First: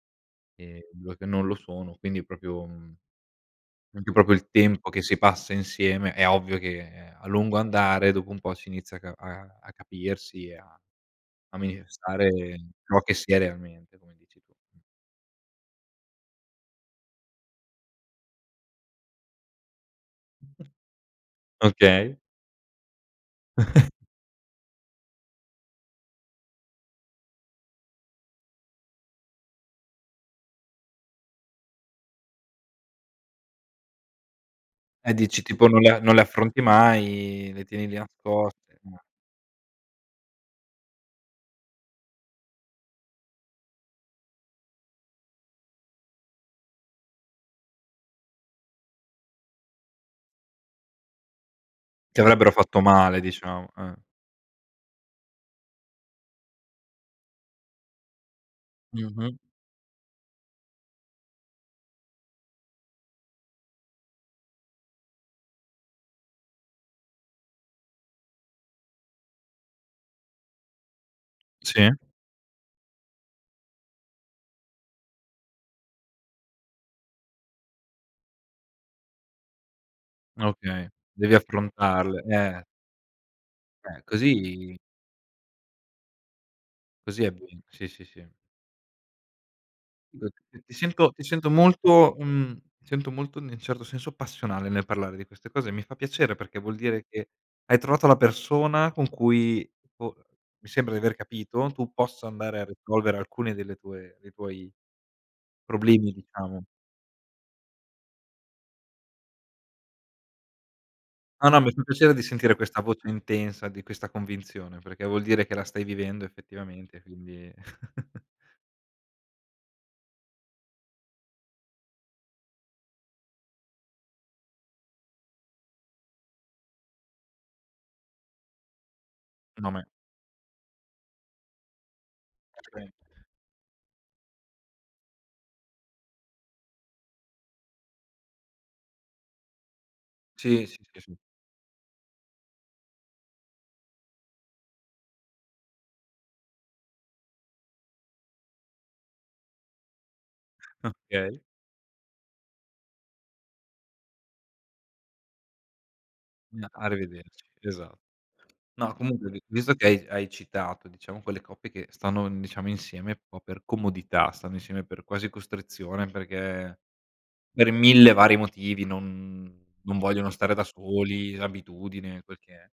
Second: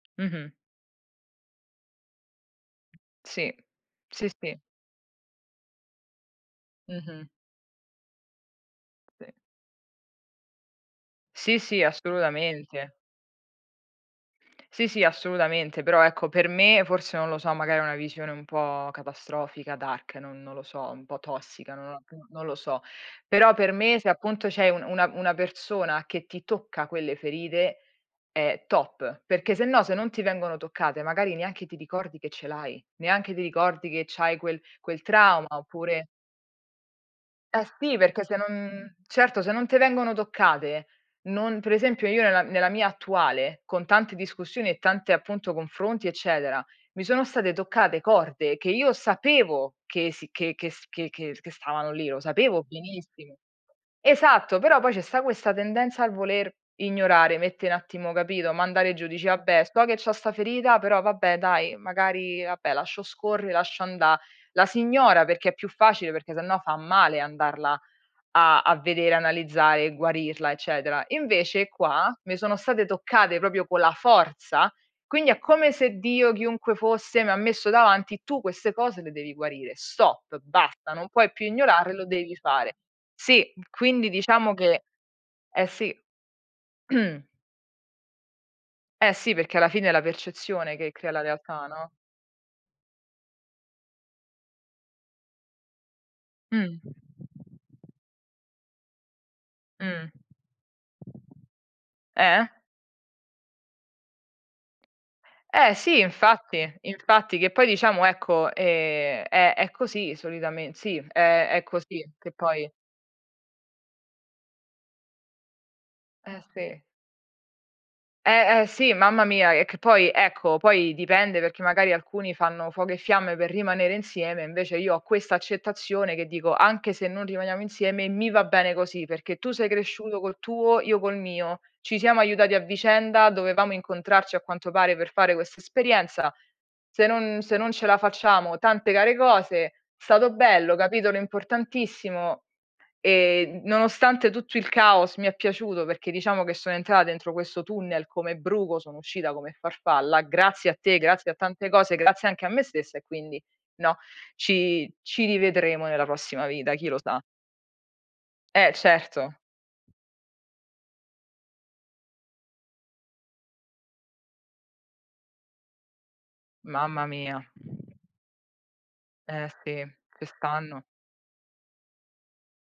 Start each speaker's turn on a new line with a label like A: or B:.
A: Mh-mh.
B: Ehm, 2 che non lo sono, quindi proprio, mhmm,
A: Sì,
B: anche
A: sì,
B: proprio il
A: sì.
B: tempo che si passa insieme, è ovvio che, ehm, a
A: Mh-mh.
B: lungo andare dopo un po' si inizia a ca
A: Sì.
B: a a capirsi e a a
A: Sì, sì,
B: manifestare
A: assolutamente.
B: ciò che si è realmente come dici tu.
A: Sì, sì, assolutamente. Però, ecco, per me forse non lo so, magari è una visione un po' catastrofica, dark, no non lo so, un po' tossica, non lo
B: Okay.
A: non lo so. Però, per me se appunto c'è un una una persona che ti tocca quelle ferite è top, perché sennò se non ti vengono toccate magari neanche ti ricordi che ce l'hai, neanche ti ricordi che c'hai quel quel
B: E dici
A: trauma
B: tipo: "Non le a
A: oppure
B: non le affronti mai, le
A: Eh,
B: tieni
A: sì,
B: lì a
A: perché se
B: poste
A: non
B: ma"
A: certo se non te vengono toccate, non per esempio, io nella nella mia attuale con tante discussioni e tante appunto confronti eccetera, mi sono state toccate corde che io sapevo che sì che che s che che che stavano lì,
B: Ti
A: lo
B: avrebbero
A: sapevo
B: fatto male
A: benissimo.
B: diciamo, eh.
A: Esatto. Però, poi ci sta questa tendenza al voler ignorare, mettere un attimo, capito, mandare giù, dici:
B: Mh-mh.
A: "Vabbè, so che c'ho sta ferita, però vabbè dai, magari vabbè lascio scorre, lascio anda" La si ignora perché è più facile, perché sennò fa male andarla a a vedere, analizzare e guarirla eccetera. Invece
B: Sì.
A: qua, mi sono state toccate proprio con la forza, quindi è come se Dio chiunque fosse mi ha messo davanti: "Tu queste cose le devi guarire. Stop!
B: Okay.
A: Basta! Non puoi
B: Devi
A: più ignorare, lo
B: affrontarle,
A: devi
B: eh.
A: fare." Sì.
B: Ehm,
A: Quindi diciamo
B: così
A: che eh, sì.
B: così è bene. Sì, sì, sì.
A: Eh, sì. Perché alla fine è la
B: [unintelligible] ti
A: percezione che crea
B: sento
A: la
B: ti sento
A: realtà, no?
B: molto mhmm, ti sento molto in nel certo senso passionale nel parlare di queste cose, mi fa piacere perché
A: Mh.
B: vuol dire che hai trovato la persona con cui
A: Mh.
B: po mi sembra di aver capito, tu possa
A: Eh?
B: andare a risolvere alcune delle tue dei tuoi
A: Eh, sì,
B: problemi, diciamo.
A: infatti, infatti. Che poi diciamo, ecco, ehm, è è così solitamen sì, è
B: Ah, no.
A: è
B: Mi fa
A: così.
B: piacere di
A: Che
B: sentire
A: poi
B: questa voce intensa, di questa convinzione, perché vuol dire che la stai vivendo
A: Eh, sì.
B: effettivamente quindi
A: Eh, eh, sì, mamma mia, e che poi, ecco, poi dipende perché magari alcuni fanno fuoco e fiamme per rimanere insieme, invece io ho questa accettazione che dico: "Anche se non rimaniamo insieme mi va bene così, perché tu sei
B: No, ma è
A: cresciuto col tuo, io col mio. Ci siamo aiutati a vicenda, dovevamo incontrarci a quanto pare per fare questa esperienza, se non se non ce la facciamo tante care cose, è stato
B: Sì,
A: bello,
B: sì, sì, sì.
A: capitolo importantissimo e nonostante tutto il caos mi è piaciuto perché diciamo che sono entrata dentro questo tunnel come bruco, sono uscita come farfalla, grazie a te, grazie a
B: Okay.
A: tante cose, grazie anche a me stessa e quindi" no, "Ci ci rivedremo nella prossima
B: No,
A: vita, chi lo sa."
B: arrivederci, esa
A: Eh,
B: no, comunque
A: certo.
B: vi visto che hai hai citato diciamo quelle coppie che stanno, mhmm, diciamo insieme un po' per comodità, stanno insieme per quasi costrizione perché
A: Mamma mia.
B: per 1000 vari motivi
A: Eh,
B: non
A: sì,
B: non vogliono stare da
A: quest'anno.
B: soli, l'abitudine quel che è.